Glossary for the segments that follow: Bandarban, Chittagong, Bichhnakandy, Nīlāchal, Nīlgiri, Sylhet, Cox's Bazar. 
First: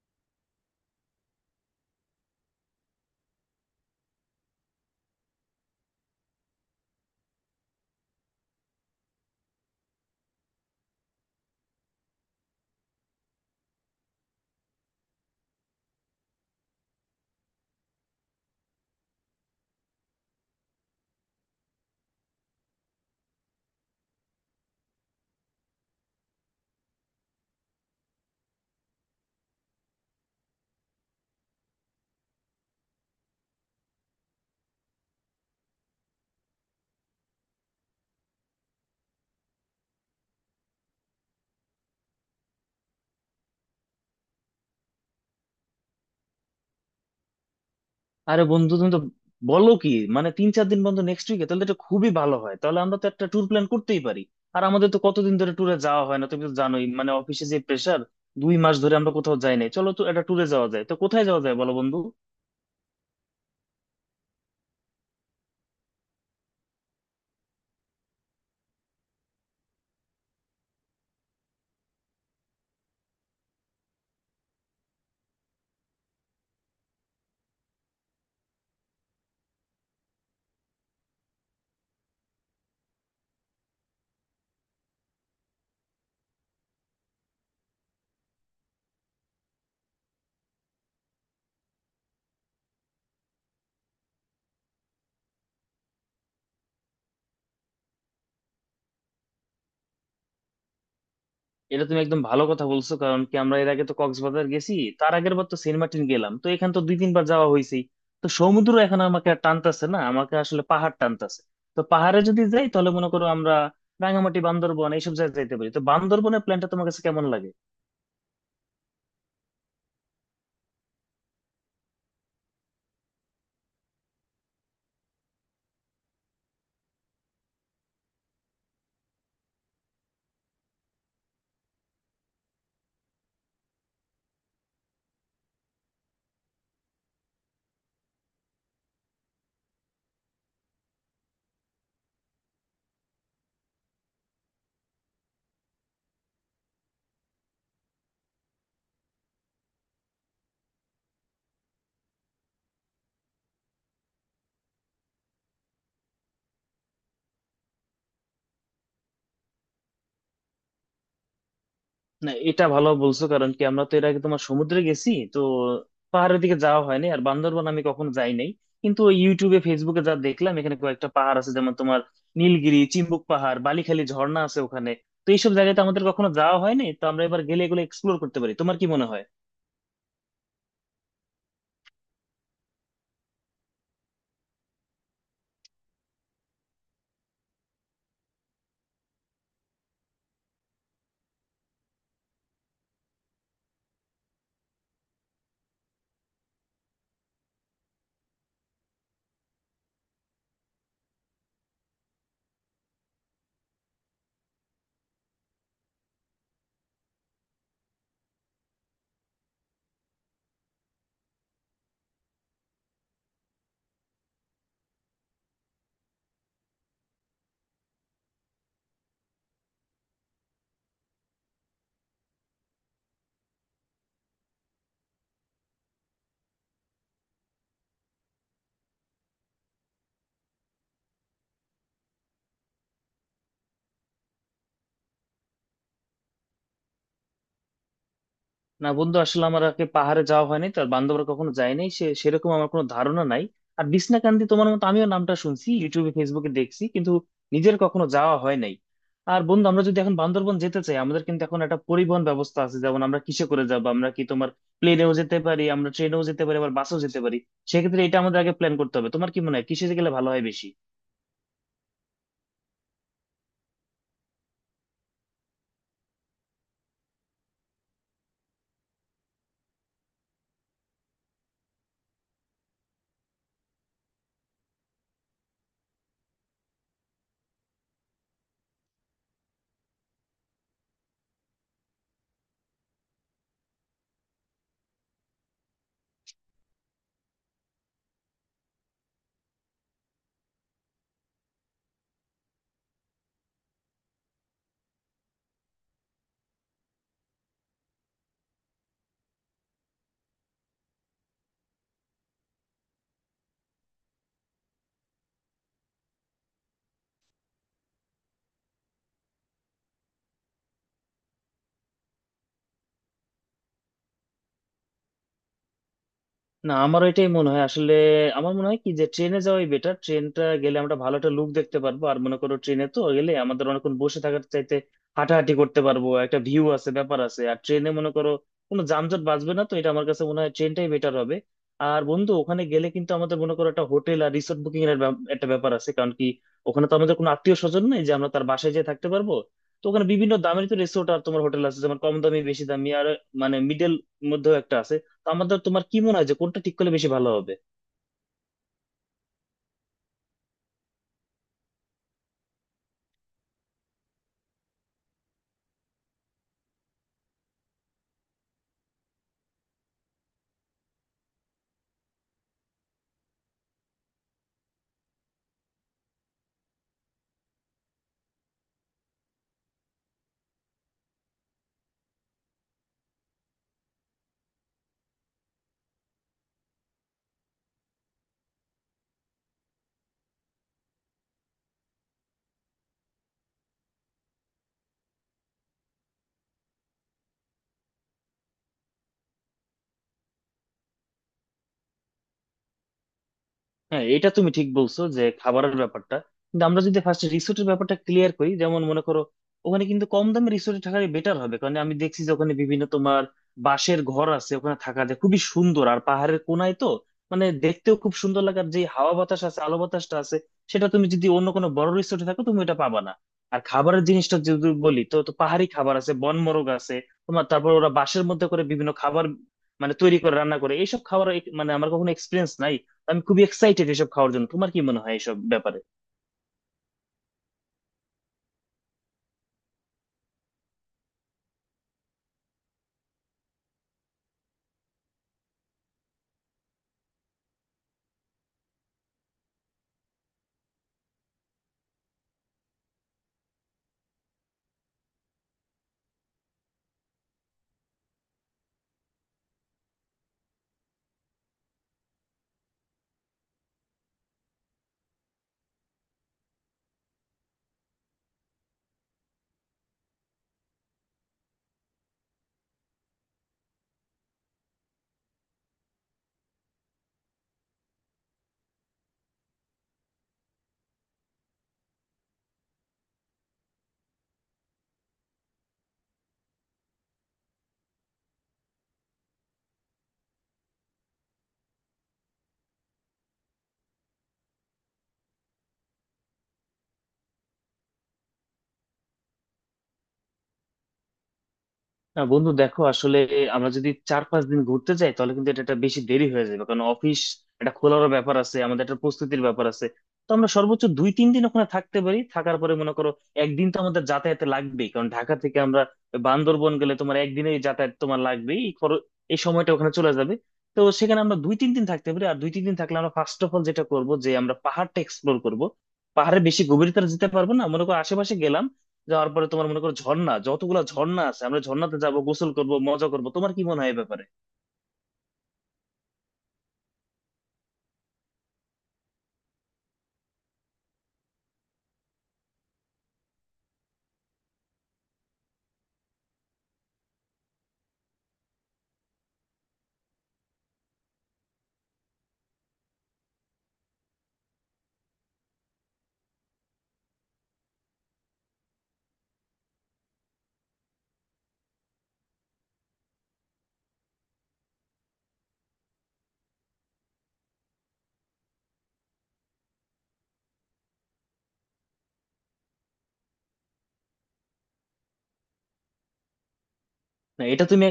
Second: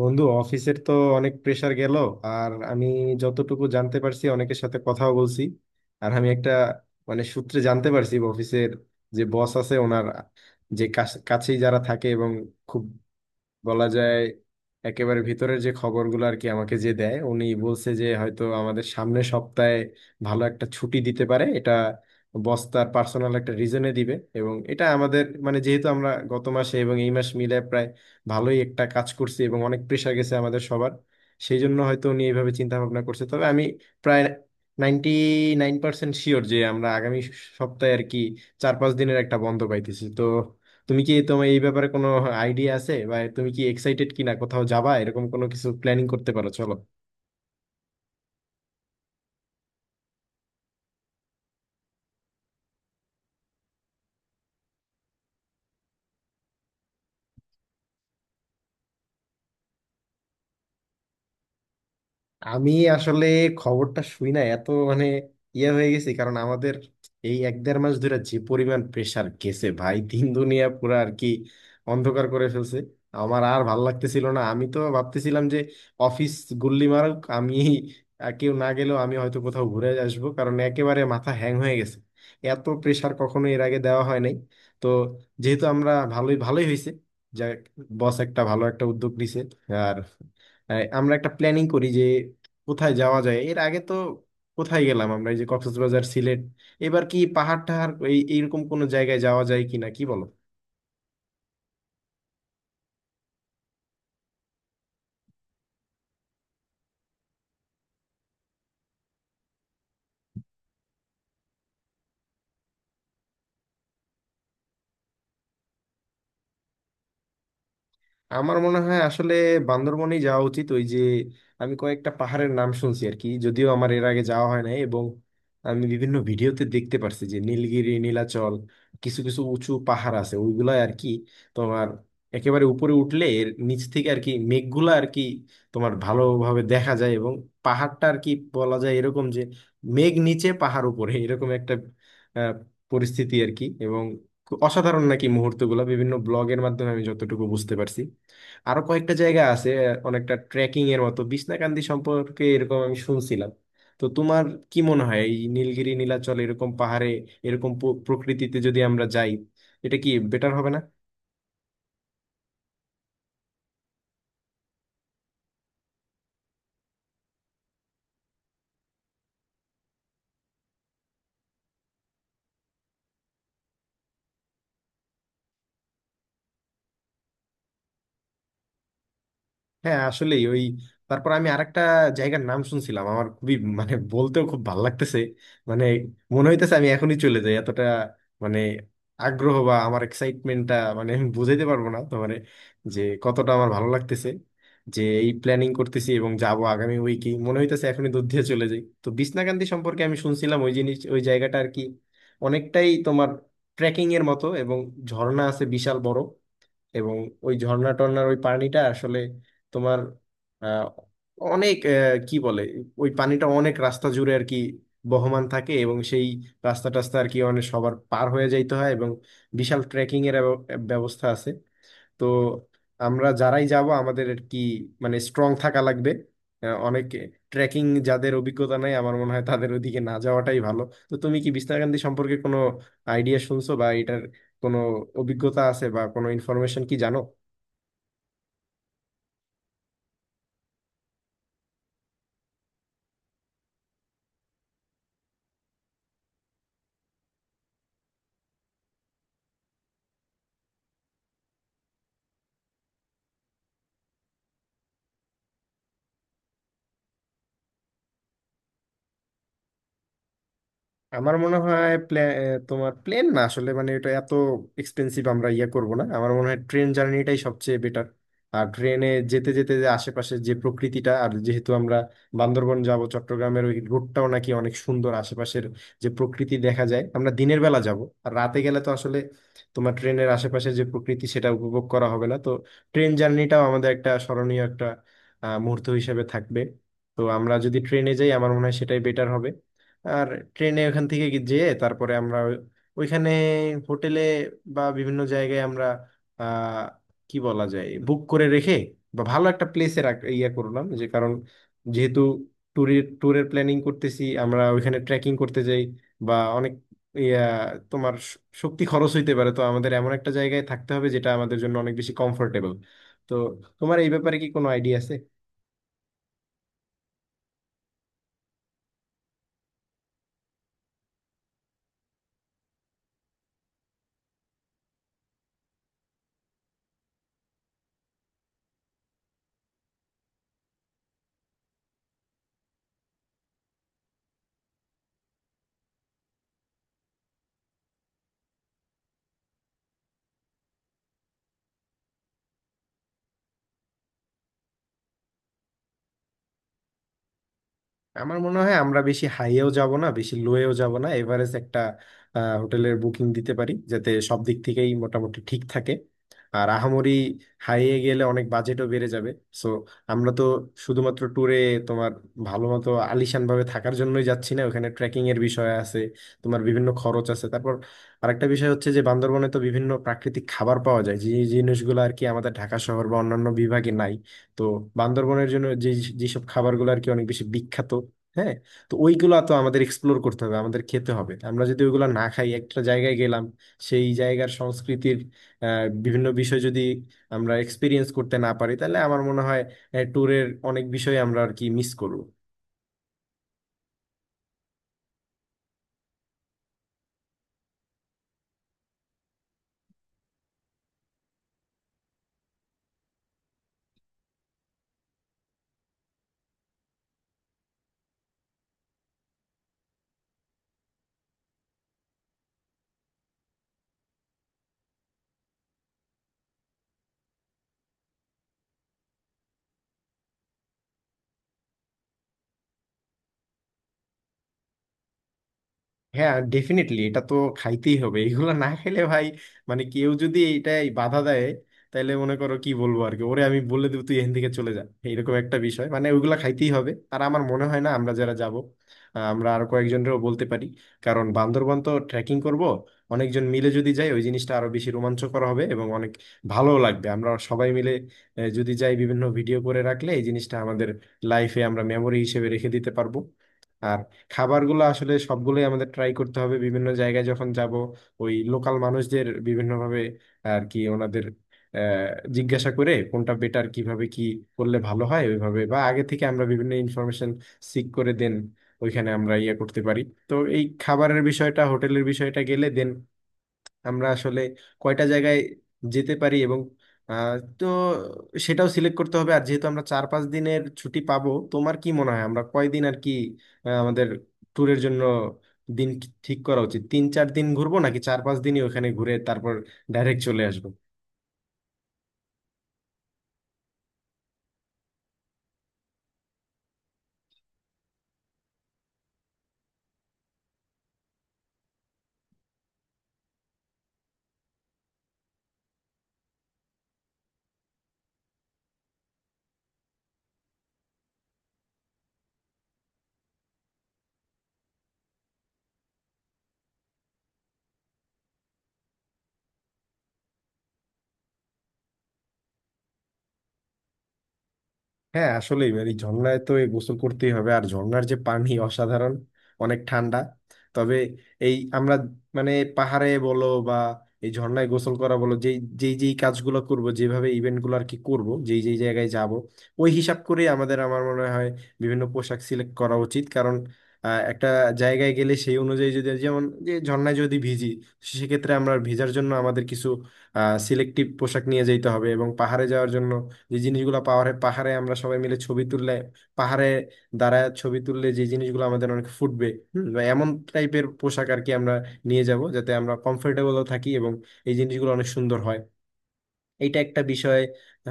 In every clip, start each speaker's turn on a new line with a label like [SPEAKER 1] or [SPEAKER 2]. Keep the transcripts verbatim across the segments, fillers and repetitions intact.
[SPEAKER 1] বন্ধু, অফিসের তো অনেক প্রেসার গেল। আর আমি যতটুকু জানতে পারছি, অনেকের সাথে কথাও বলছি। আর আমি একটা মানে সূত্রে জানতে পারছি, অফিসের যে বস আছে ওনার যে কাছ- কাছেই যারা থাকে এবং খুব, বলা যায়, একেবারে ভিতরের যে খবরগুলো আর কি আমাকে যে দেয়, উনি বলছে যে হয়তো আমাদের সামনের সপ্তাহে ভালো একটা ছুটি দিতে পারে। এটা বস তার পার্সোনাল একটা রিজনে দিবে, এবং এটা আমাদের মানে যেহেতু আমরা গত মাসে এবং এই মাস মিলে প্রায় ভালোই একটা কাজ করছি এবং অনেক প্রেশার গেছে আমাদের সবার, সেই জন্য হয়তো উনি এইভাবে চিন্তা ভাবনা করছে। তবে আমি প্রায় নাইনটি নাইন পার্সেন্ট শিওর যে আমরা আগামী সপ্তাহে আর কি চার পাঁচ দিনের একটা বন্ধ পাইতেছি। তো তুমি কি, তোমার এই ব্যাপারে কোনো আইডিয়া আছে, বা তুমি কি এক্সাইটেড কিনা, কোথাও যাবা এরকম কোনো কিছু প্ল্যানিং করতে পারো, চলো।
[SPEAKER 2] আরে বন্ধু, তুমি তো বলো কি, মানে তিন চার দিন বন্ধু নেক্সট উইকে তাহলে তো এটা খুবই ভালো হয়, তাহলে আমরা তো একটা ট্যুর প্ল্যান করতেই পারি। আর আমাদের তো কতদিন ধরে ট্যুরে যাওয়া হয় না, তুমি তো জানোই মানে অফিসে যে প্রেশার। দুই মাস ধরে আমরা কোথাও যাই নাই, চলো তো একটা ট্যুরে যাওয়া যায়, তো কোথায় যাওয়া যায় বলো বন্ধু।
[SPEAKER 1] আমি আসলে খবরটা শুই না এত, মানে ইয়ে হয়ে গেছি, কারণ আমাদের এই এক দেড় মাস ধরে যে পরিমাণ প্রেসার গেছে ভাই, দিন দুনিয়া পুরো আর কি অন্ধকার করে ফেলছে। আমার আর ভাল লাগতেছিল না, আমি তো ভাবতেছিলাম যে অফিস গুল্লি মারুক, আমি আর কেউ না গেলেও আমি হয়তো কোথাও ঘুরে আসবো, কারণ একেবারে মাথা হ্যাং হয়ে গেছে। এত প্রেসার কখনো এর আগে দেওয়া হয় নাই। তো যেহেতু আমরা ভালোই ভালোই হয়েছে যা, বস একটা ভালো একটা উদ্যোগ নিছে, আর আহ, আমরা একটা প্ল্যানিং করি যে কোথায় যাওয়া যায়। এর আগে তো কোথায় গেলাম আমরা, এই যে কক্সবাজার সিলেট, এবার কি পাহাড় টাহাড় এই এইরকম কোনো জায়গায় যাওয়া যায় কিনা, কি বলো।
[SPEAKER 2] এটা তুমি একদম ভালো কথা বলছো, কারণ কি আমরা এর আগে তো কক্সবাজার গেছি। তার আগের বার তো সেন্ট মার্টিন গেলাম, তো এখান তো দুই তিনবার যাওয়া হয়েছে। তো সমুদ্র এখন আমাকে আর টানতাছে না, আমাকে আসলে পাহাড় টানতাছে। তো পাহাড়ে যদি যাই তাহলে মনে করো আমরা রাঙামাটি, বান্দরবন এইসব জায়গায় যাইতে পারি, তো বান্দরবনের প্ল্যানটা তোমার কাছে কেমন লাগে?
[SPEAKER 1] আমার মনে হয় আসলে বান্দরবনেই যাওয়া উচিত। ওই যে আমি কয়েকটা পাহাড়ের নাম শুনছি আর কি, যদিও আমার এর আগে যাওয়া হয় নাই, এবং আমি বিভিন্ন ভিডিওতে দেখতে পারছি যে নীলগিরি, নীলাচল, কিছু কিছু উঁচু পাহাড় আছে ওইগুলা আর কি, তোমার একেবারে উপরে উঠলে এর নিচ থেকে আর কি মেঘগুলা আর কি তোমার ভালোভাবে দেখা যায়, এবং পাহাড়টা আর কি বলা যায় এরকম যে মেঘ নিচে পাহাড় উপরে এরকম একটা আহ, পরিস্থিতি আর কি। এবং অসাধারণ নাকি মুহূর্তগুলো, বিভিন্ন ব্লগের মাধ্যমে আমি যতটুকু বুঝতে পারছি। আরো কয়েকটা জায়গা আছে, অনেকটা ট্রেকিং এর মতো, বিছনাকান্দি সম্পর্কে এরকম আমি শুনছিলাম। তো তোমার কি মনে হয় এই নীলগিরি নীলাচল এরকম পাহাড়ে, এরকম প্র- প্রকৃতিতে যদি আমরা যাই, এটা কি বেটার হবে না?
[SPEAKER 2] না, এটা ভালো বলছো, কারণ কি আমরা তো এর আগে তোমার সমুদ্রে গেছি, তো পাহাড়ের দিকে যাওয়া হয়নি, আর বান্দরবান আমি কখনো যাই নাই। কিন্তু ওই ইউটিউবে ফেসবুকে যা দেখলাম এখানে কয়েকটা পাহাড় আছে, যেমন তোমার নীলগিরি, চিম্বুক পাহাড়, বালিখালি ঝর্ণা আছে ওখানে। তো এইসব জায়গাতে আমাদের কখনো যাওয়া হয়নি, তো আমরা এবার গেলে এগুলো এক্সপ্লোর করতে পারি, তোমার কি মনে হয়?
[SPEAKER 1] হ্যাঁ, আসলেই ওই। তারপর আমি আরেকটা জায়গার নাম শুনছিলাম, আমার খুবই মানে বলতেও খুব ভালো লাগতেছে। মানে মনে হইতেছে আমি এখনই চলে যাই, এতটা মানে আগ্রহ বা আমার এক্সাইটমেন্টটা, মানে আমি বুঝাইতে পারবো না তোমার যে কতটা আমার ভালো লাগতেছে যে এই প্ল্যানিং করতেছি এবং যাব আগামী উইকে। মনে হইতেছে এখনই দূর দিয়ে চলে যাই। তো বিছনাকান্দি সম্পর্কে আমি শুনছিলাম, ওই জিনিস ওই জায়গাটা আর কি অনেকটাই তোমার ট্রেকিং এর মতো, এবং ঝর্ণা আছে বিশাল বড়, এবং ওই ঝর্ণা টর্ণার ওই পানিটা আসলে তোমার আহ, অনেক আহ, কি বলে, ওই পানিটা অনেক রাস্তা জুড়ে আর কি বহমান থাকে, এবং সেই রাস্তা টাস্তা আর কি অনেক সবার পার হয়ে যাইতে হয়, এবং বিশাল ট্রেকিং এর ব্যব- ব্যবস্থা আছে। তো আমরা যারাই যাব আমাদের আর কি মানে স্ট্রং থাকা লাগবে। আহ, অনেক ট্রেকিং, যাদের অভিজ্ঞতা নাই, আমার মনে হয় তাদের ওদিকে না যাওয়াটাই ভালো। তো তুমি কি বিস্তারকান্দি সম্পর্কে কোনো আইডিয়া শুনছো, বা এটার কোনো অভিজ্ঞতা আছে, বা কোনো ইনফরমেশন কি জানো?
[SPEAKER 2] না বন্ধু, আসলে আমার আগে পাহাড়ে যাওয়া হয়নি, তার বান্ধবরা কখনো যায়নি সে, সেরকম আমার কোনো ধারণা নাই। আর বিছনাকান্দি তোমার মতো আমিও নামটা শুনছি, ইউটিউবে ফেসবুকে দেখছি, কিন্তু নিজের কখনো যাওয়া হয় নাই। আর বন্ধু আমরা যদি এখন বান্দরবন যেতে চাই, আমাদের কিন্তু এখন একটা পরিবহন ব্যবস্থা আছে, যেমন আমরা কিসে করে যাবো? আমরা কি তোমার প্লেনেও যেতে পারি, আমরা ট্রেনেও যেতে পারি, আবার বাসেও যেতে পারি। সেক্ষেত্রে এটা আমাদের আগে প্ল্যান করতে হবে, তোমার কি মনে হয় কিসে গেলে ভালো হয় বেশি?
[SPEAKER 1] আমার মনে হয় প্লে- তোমার প্লেন না, আসলে মানে এটা এত এক্সপেন্সিভ, আমরা ইয়ে করব না। আমার মনে হয় ট্রেন জার্নিটাই সবচেয়ে বেটার। আর ট্রেনে যেতে যেতে যে আশেপাশে যে প্রকৃতিটা, আর যেহেতু আমরা বান্দরবন যাব, চট্টগ্রামের ওই রুটটাও নাকি অনেক সুন্দর, আশেপাশের যে প্রকৃতি দেখা যায়। আমরা দিনের বেলা যাব, আর রাতে গেলে তো আসলে তোমার ট্রেনের আশেপাশে যে প্রকৃতি সেটা উপভোগ করা হবে না। তো ট্রেন জার্নিটাও আমাদের একটা স্মরণীয় একটা আহ, মুহূর্ত হিসেবে থাকবে। তো আমরা যদি ট্রেনে যাই আমার মনে হয় সেটাই বেটার হবে। আর ট্রেনে ওখান থেকে গি- যেয়ে তারপরে আমরা ওই- ওইখানে হোটেলে বা বিভিন্ন জায়গায় আমরা আহ কি বলা যায় বুক করে রেখে, বা ভালো একটা প্লেসে ইয়া করলাম, যে কারণ যেহেতু ট্যুরের ট্যুরের প্ল্যানিং করতেছি, আমরা ওইখানে ট্রেকিং করতে যাই বা অনেক ইয়া তোমার শ- শক্তি খরচ হইতে পারে, তো আমাদের এমন একটা জায়গায় থাকতে হবে যেটা আমাদের জন্য অনেক বেশি কমফোর্টেবল। তো তোমার এই ব্যাপারে কি কোনো আইডিয়া আছে?
[SPEAKER 2] না, আমার এটাই মনে হয়, আসলে আমার মনে হয় কি যে ট্রেনে যাওয়াই বেটার। ট্রেনটা গেলে আমরা ভালো একটা লুক দেখতে পারবো, আর মনে করো ট্রেনে তো গেলে আমাদের অনেকক্ষণ বসে থাকার চাইতে হাঁটাহাঁটি করতে পারবো, একটা ভিউ আছে, ব্যাপার আছে, আর ট্রেনে মনে করো কোনো যানজট বাঁচবে না, তো এটা আমার কাছে মনে হয় ট্রেনটাই বেটার হবে। আর বন্ধু ওখানে গেলে কিন্তু আমাদের মনে করো একটা হোটেল আর রিসোর্ট বুকিং এর ব্যাপ- একটা ব্যাপার আছে, কারণ কি ওখানে তো আমাদের কোনো আত্মীয় স্বজন নেই যে আমরা তার বাসায় যেয়ে থাকতে পারবো। তো ওখানে বিভিন্ন দামের তো রিসোর্ট আর তোমার হোটেল আছে, যেমন কম দামি, বেশি দামি, আর মানে মিডল মধ্যেও একটা আছে। তো আমাদের তোমার কি মনে হয় যে কোনটা ঠিক করলে বেশি ভালো হবে?
[SPEAKER 1] আমার মনে হয় আমরা বেশি হাইয়েও যাব না, বেশি লোয়েও যাব না, এভারেজ একটা আহ, হোটেলের বুকিং দিতে পারি যাতে সব দিক থেকেই মোটামুটি ঠিক থাকে। আর আহামরি হাইয়ে গেলে অনেক বাজেটও বেড়ে যাবে। সো আমরা তো শুধুমাত্র ট্যুরে তোমার ভালো মতো আলিশান ভাবে থাকার জন্যই যাচ্ছি না, ওখানে ট্রেকিং এর বিষয় আছে, তোমার বিভিন্ন খরচ আছে। তারপর আরেকটা বিষয় হচ্ছে যে বান্দরবনে তো বিভিন্ন প্রাকৃতিক খাবার পাওয়া যায়, যে জিনিসগুলো আর কি আমাদের ঢাকা শহর বা অন্যান্য বিভাগে নাই। তো বান্দরবনের জন্য যে যেসব খাবারগুলো আর কি অনেক বেশি বিখ্যাত, হ্যাঁ, তো ওইগুলা তো আমাদের এক্সপ্লোর করতে হবে, আমাদের খেতে হবে। আমরা যদি ওইগুলা না খাই, একটা জায়গায় গেলাম, সেই জায়গার সংস্কৃতির আহ, বিভিন্ন বিষয় যদি আমরা এক্সপিরিয়েন্স করতে না পারি, তাহলে আমার মনে হয় ট্যুরের অনেক বিষয় আমরা আর কি মিস করব।
[SPEAKER 2] হ্যাঁ, এটা তুমি ঠিক বলছো যে খাবারের ব্যাপারটা, কিন্তু আমরা যদি ফার্স্ট রিসোর্টের ব্যাপারটা ক্লিয়ার করি, যেমন মনে করো ওখানে কিন্তু কম দামে রিসোর্টে থাকাই বেটার হবে, কারণ আমি দেখছি যে ওখানে বিভিন্ন তোমার বাঁশের ঘর আছে, ওখানে থাকা যায় খুবই সুন্দর, আর পাহাড়ের কোনায় তো মানে দেখতেও খুব সুন্দর লাগে, আর যে হাওয়া বাতাস আছে, আলো বাতাসটা আছে, সেটা তুমি যদি অন্য কোনো বড় রিসোর্টে থাকো তুমি এটা পাবা না। আর খাবারের জিনিসটা যদি বলি তো, তো পাহাড়ি খাবার আছে, বনমোরগ আছে, তোমার, তারপর ওরা বাঁশের মধ্যে করে বিভিন্ন খাবার মানে তৈরি করে রান্না করে এইসব খাবার এক- মানে আমার কখনো এক্সপিরিয়েন্স নাই, আমি খুবই এক্সাইটেড এসব খাওয়ার জন্য, তোমার কি মনে হয় এসব ব্যাপারে?
[SPEAKER 1] হ্যাঁ, ডেফিনেটলি, এটা তো খাইতেই হবে, এগুলো না খেলে ভাই, মানে কেউ যদি এইটাই বাধা দেয়, তাহলে মনে করো কি বলবো আর কি, ওরে আমি বলে দেবো তুই এখান থেকে চলে যা, এইরকম একটা বিষয়। মানে ওইগুলা খাইতেই হবে। আর আমার মনে হয় না, আমরা যারা যাব, আমরা আর কয়েকজনেরও বলতে পারি, কারণ বান্দরবান তো ট্রেকিং করব, অনেকজন মিলে যদি যাই ওই জিনিসটা আরো বেশি রোমাঞ্চকর হবে, এবং অনেক ভালোও লাগবে। আমরা সবাই মিলে আহ, যদি যাই, বিভিন্ন ভিডিও করে রাখলে এই জিনিসটা আমাদের লাইফে আমরা মেমরি হিসেবে রেখে দিতে পারবো। আর খাবারগুলো আসলে সবগুলোই আমাদের ট্রাই করতে হবে। বিভিন্ন জায়গায় যখন যাব, ওই লোকাল মানুষদের বিভিন্নভাবে আর কি ওনাদের আহ, জিজ্ঞাসা করে কোনটা বেটার, কিভাবে কি করলে ভালো হয়, ওইভাবে, বা আগে থেকে আমরা বিভিন্ন ইনফরমেশন সিক করে দেন ওইখানে আমরা ইয়ে করতে পারি। তো এই খাবারের বিষয়টা, হোটেলের বিষয়টা গেলে দেন আমরা আসলে কয়টা জায়গায় যেতে পারি, এবং আহ, তো সেটাও সিলেক্ট করতে হবে। আর যেহেতু আমরা চার পাঁচ দিনের ছুটি পাবো, তোমার কি মনে হয় আমরা কয়দিন আর কি আহ, আমাদের ট্যুরের জন্য দিন ঠিক করা উচিত? তিন চার দিন ঘুরবো, নাকি চার পাঁচ দিনই ওখানে ঘুরে তারপর ডাইরেক্ট চলে আসবো?
[SPEAKER 2] না বন্ধু দেখো, আসলে আমরা যদি চার পাঁচ দিন ঘুরতে যাই তাহলে কিন্তু এটা একটা বেশি দেরি হয়ে যাবে, কারণ অফিস একটা খোলারও ব্যাপার আছে, আমাদের একটা প্রস্তুতির ব্যাপার আছে। তো আমরা সর্বোচ্চ দুই তিন দিন ওখানে থাকতে পারি, থাকার পরে মনে করো একদিন তো আমাদের যাতায়াতে লাগবেই, কারণ ঢাকা থেকে আমরা বান্দরবন গেলে তোমার একদিনেই যাতায়াত তোমার লাগবেই, এই খরচ এই সময়টা ওখানে চলে যাবে। তো সেখানে আমরা দুই তিন দিন থাকতে পারি, আর দুই তিন দিন থাকলে আমরা ফার্স্ট অফ অল যেটা করব যে আমরা পাহাড়টা এক্সপ্লোর করব। পাহাড়ে বেশি গভীরতা যেতে পারবো না, মনে করো আশেপাশে গেলাম, যাওয়ার পরে তোমার মনে করো ঝর্ণা, যতগুলা ঝর্ণা আছে আমরা ঝর্ণাতে যাব, গোসল করব, মজা করব, তোমার কি মনে হয় এই ব্যাপারে?
[SPEAKER 1] হ্যাঁ আসলে, এই ঝর্ণায় তো এই গোসল করতেই হবে, আর ঝর্ণার যে পানি অসাধারণ, অনেক ঠান্ডা। তবে এই আমরা মানে পাহাড়ে বলো বা এই ঝর্ণায় গোসল করা বলো, যেই যেই যেই কাজগুলো করব, যেভাবে ইভেন্টগুলো আর কি করব, যেই যেই জায়গায় যাব, ওই হিসাব করে আমাদের আমার মনে হয় বিভিন্ন পোশাক সিলেক্ট করা উচিত, কারণ আহ, একটা জায়গায় গেলে সেই অনুযায়ী যদি যেমন যে ঝর্ণায় যদি ভিজি, সেক্ষেত্রে আমরা ভিজার জন্য আমাদের কিছু সিলেক্টিভ পোশাক নিয়ে যেতে হবে। এবং পাহাড়ে যাওয়ার জন্য যে জিনিসগুলো, পাহাড়ে পাহাড়ে আমরা সবাই মিলে ছবি তুললে, পাহাড়ে দাঁড়ায় ছবি তুললে যে জিনিসগুলো আমাদের অনেক ফুটবে, হুম, বা এমন টাইপের পোশাক আর কি আমরা নিয়ে যাব যাতে আমরা কমফোর্টেবলও থাকি এবং এই জিনিসগুলো অনেক সুন্দর হয়। এইটা একটা বিষয়।
[SPEAKER 2] না এটা তুমি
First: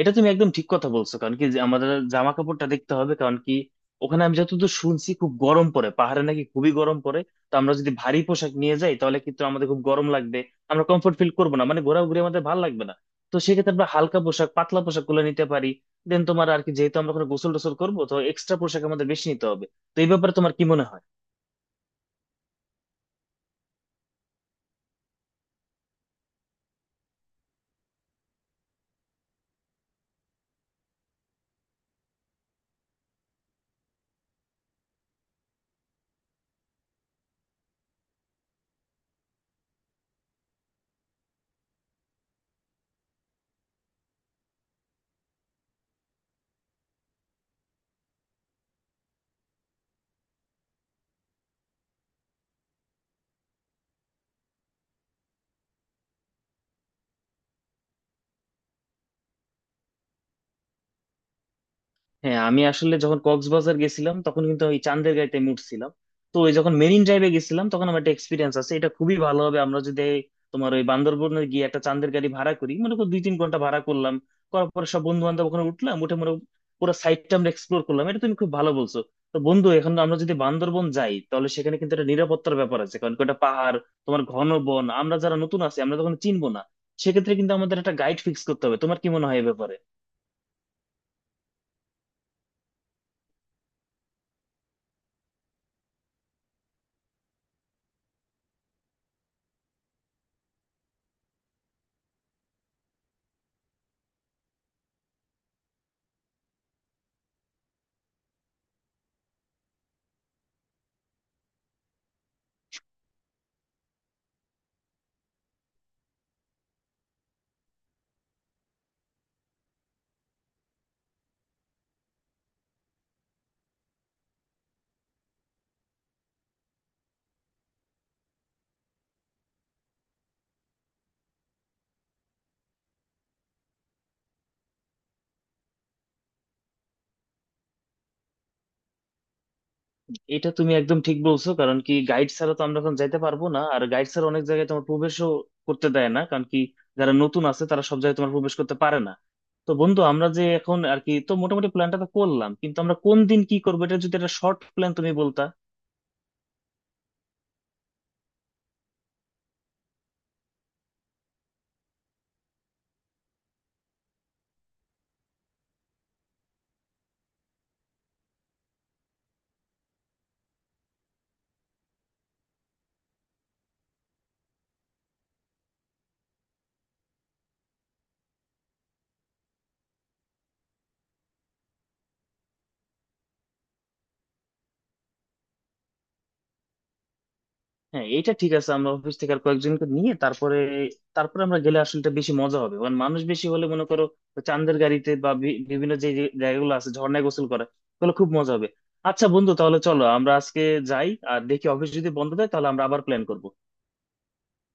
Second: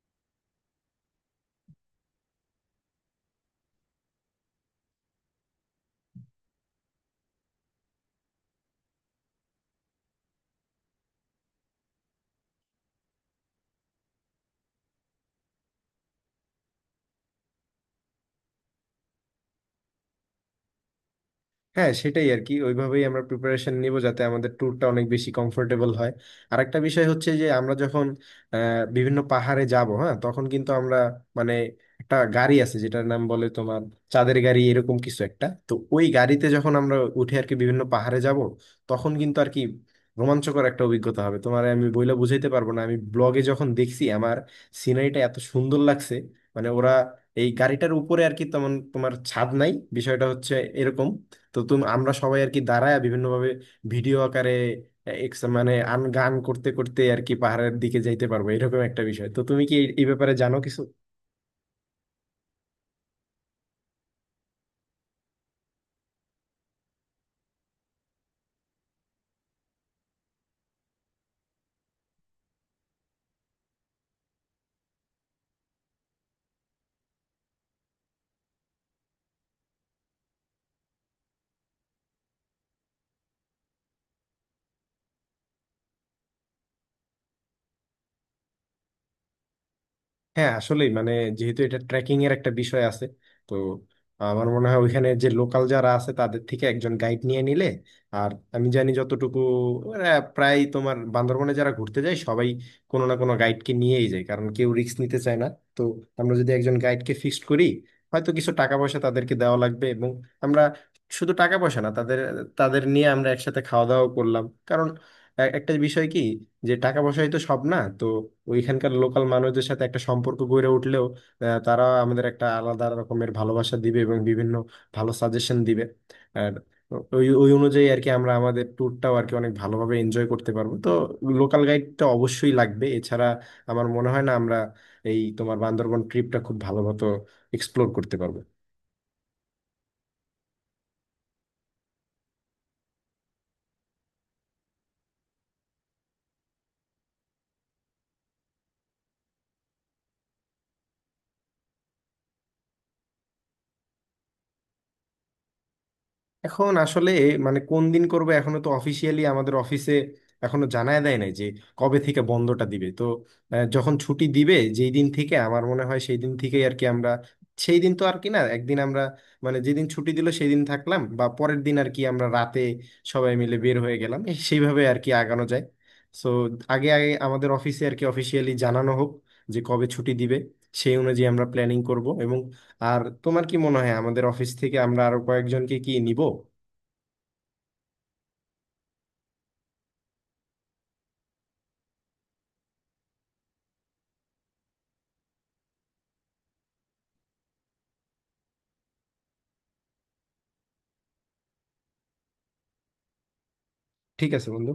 [SPEAKER 2] এটা তুমি একদম ঠিক কথা বলছো, কারণ কি যে আমাদের জামা কাপড়টা দেখতে হবে, কারণ কি ওখানে আমি যতদূর শুনছি খুব গরম পড়ে, পাহাড়ে নাকি খুবই গরম পড়ে। তো আমরা যদি ভারী পোশাক নিয়ে যাই তাহলে কিন্তু আমাদের খুব গরম লাগবে, আমরা কমফোর্ট ফিল করবো না, মানে ঘোরাঘুরি আমাদের ভালো লাগবে না। তো সেক্ষেত্রে আমরা হালকা পোশাক, পাতলা পোশাক গুলো নিতে পারি, দেন তোমার আর কি যেহেতু আমরা ওখানে গোসল টোসল করবো, তো এক্সট্রা পোশাক আমাদের বেশি নিতে হবে। তো এই ব্যাপারে তোমার কি মনে হয়?
[SPEAKER 1] হ্যাঁ সেটাই আর কি, ওইভাবেই আমরা প্রিপারেশন নিব যাতে আমাদের ট্যুরটা অনেক বেশি কমফোর্টেবল হয়। আর একটা বিষয় হচ্ছে যে আমরা যখন আহ, বিভিন্ন পাহাড়ে যাব, হ্যাঁ, তখন কিন্তু আমরা মানে একটা গাড়ি আছে যেটার নাম বলে তোমার চাঁদের গাড়ি, এরকম কিছু একটা। তো ওই গাড়িতে যখন আমরা উঠে আর কি বিভিন্ন পাহাড়ে যাব, তখন কিন্তু আর কি রোমাঞ্চকর একটা অভিজ্ঞতা হবে তোমার, আমি বইলে বুঝাইতে পারবো না। আমি ব্লগে যখন দেখছি আমার সিনারিটা এত সুন্দর লাগছে, মানে ওরা এই গাড়িটার উপরে আর কি তেমন তোমার ছাদ নাই বিষয়টা হচ্ছে এরকম। তো তুমি, আমরা সবাই আর কি দাঁড়ায় বিভিন্নভাবে ভিডিও আকারে এক্স মানে আন গান করতে করতে আর কি পাহাড়ের দিকে যাইতে পারবো, এরকম একটা বিষয়। তো তুমি কি এই এই ব্যাপারে জানো কিছু?
[SPEAKER 2] হ্যাঁ, আমি আসলে যখন কক্সবাজার গেছিলাম তখন কিন্তু ওই চান্দের গাঁইতে মুড়ছিলাম, তো ওই যখন মেরিন ড্রাইভে গেছিলাম তখন আমার একটা এক্সপিরিয়েন্স আছে। এটা খুবই ভালো হবে আমরা যদি তোমার ওই বান্দরবনে গিয়ে একটা চান্দের গাড়ি ভাড়া করি, মনে করো দুই তিন ঘন্টা ভাড়া করলাম, করার পরে সব বন্ধু বান্ধব ওখানে উঠলাম, উঠে মনে করো পুরো সাইডটা আমরা এক্সপ্লোর করলাম, এটা তুমি খুব ভালো বলছো। তো বন্ধু এখন আমরা যদি বান্দরবন যাই তাহলে সেখানে কিন্তু একটা নিরাপত্তার ব্যাপার আছে, কারণ কি ওটা পাহাড়, তোমার ঘন বন, আমরা যারা নতুন আছি আমরা তখন চিনবো না। সেক্ষেত্রে কিন্তু আমাদের একটা গাইড ফিক্স করতে হবে, তোমার কি মনে হয় এ ব্যাপারে?
[SPEAKER 1] হ্যাঁ আসলেই মানে, যেহেতু এটা ট্রেকিং এর একটা বিষয় আছে, তো আমার মনে হয় ওইখানে যে লোকাল যারা আছে, তাদের থেকে একজন গাইড নিয়ে নিলে। আর আমি জানি যতটুকু, ওরা প্রায় তোমার বান্দরবনে যারা ঘুরতে যায় সবাই কোনো না কোনো গাইডকে নিয়েই যায়, কারণ কেউ রিস্ক নিতে চায় না। তো আমরা যদি একজন গাইডকে ফিক্সড করি, হয়তো কিছু টাকা পয়সা তাদেরকে দেওয়া লাগবে। এবং আমরা শুধু টাকা পয়সা না, তাদের, তাদের নিয়ে আমরা একসাথে খাওয়া দাওয়া করলাম, এ- একটা বিষয় কি যে টাকা পয়সাই তো সব না। তো ওইখানকার লোকাল মানুষদের সাথে একটা সম্পর্ক গড়ে উঠলেও আহ, তারা আমাদের একটা আলাদা রকমের ভালোবাসা দিবে এবং বিভিন্ন ভালো সাজেশন দিবে। আর ওই ওই অনুযায়ী আর কি আমরা আমাদের ট্যুরটাও আর কি অনেক ভালোভাবে এনজয় করতে পারবো। তো লোকাল গাইডটা অবশ্যই লাগবে, এছাড়া আমার মনে হয় না আমরা এই তোমার বান্দরবন ট্রিপটা খুব ভালো মতো এক্সপ্লোর করতে পারবো।
[SPEAKER 2] এটা তুমি একদম ঠিক বলছো, কারণ কি গাইড ছাড়া তো আমরা এখন যাইতে পারবো না, আর গাইড ছাড়া অনেক জায়গায় তোমার প্রবেশও করতে দেয় না, কারণ কি যারা নতুন আছে তারা সব জায়গায় তোমার প্রবেশ করতে পারে না। তো বন্ধু আমরা যে এখন আর কি তো মোটামুটি প্ল্যানটা তো করলাম, কিন্তু আমরা কোন দিন কি করবো এটা যদি একটা শর্ট প্ল্যান তুমি বলতা।
[SPEAKER 1] এখন আসলে মানে কোন দিন করবে, এখনো তো অফিসিয়ালি আমাদের অফিসে এখনো জানায় দেয় নাই যে কবে থেকে বন্ধটা দিবে। তো আহ, যখন ছুটি দিবে, যেই দিন থেকে, আমার মনে হয় সেই দিন থেকেই আর কি আমরা, সেই দিন তো আর কি না, একদিন আমরা মানে যেদিন ছুটি দিল সেই দিন থাকলাম, বা পরের দিন আর কি আমরা রাতে সবাই মিলে বের হয়ে গেলাম, এই সেইভাবে আর কি আগানো যায়। সো আগে আগে আমাদের অফিসে আর কি অফিসিয়ালি জানানো হোক যে কবে ছুটি দিবে, সেই অনুযায়ী আমরা প্ল্যানিং করব। আর তোমার কি মনে হয়, আমাদের অফিস থেকে আমরা আরো কয়েকজনকে কি নিব?
[SPEAKER 2] হ্যাঁ এটা ঠিক আছে, আমরা অফিস থেকে আর কয়েকজনকে নিয়ে তারপরে তারপরে আমরা গেলে আসলে এটা বেশি মজা হবে, কারণ মানুষ বেশি হলে মনে করো চাঁদের গাড়িতে বা বি- বিভিন্ন যে যে জায়গাগুলো আছে, ঝর্ণায় গোসল করা, তাহলে খুব মজা হবে। আচ্ছা বন্ধু, তাহলে চলো আমরা আজকে যাই, আর দেখি অফিস যদি বন্ধ থাকে তাহলে আমরা আবার প্ল্যান করবো।
[SPEAKER 1] ঠিক আছে বন্ধু।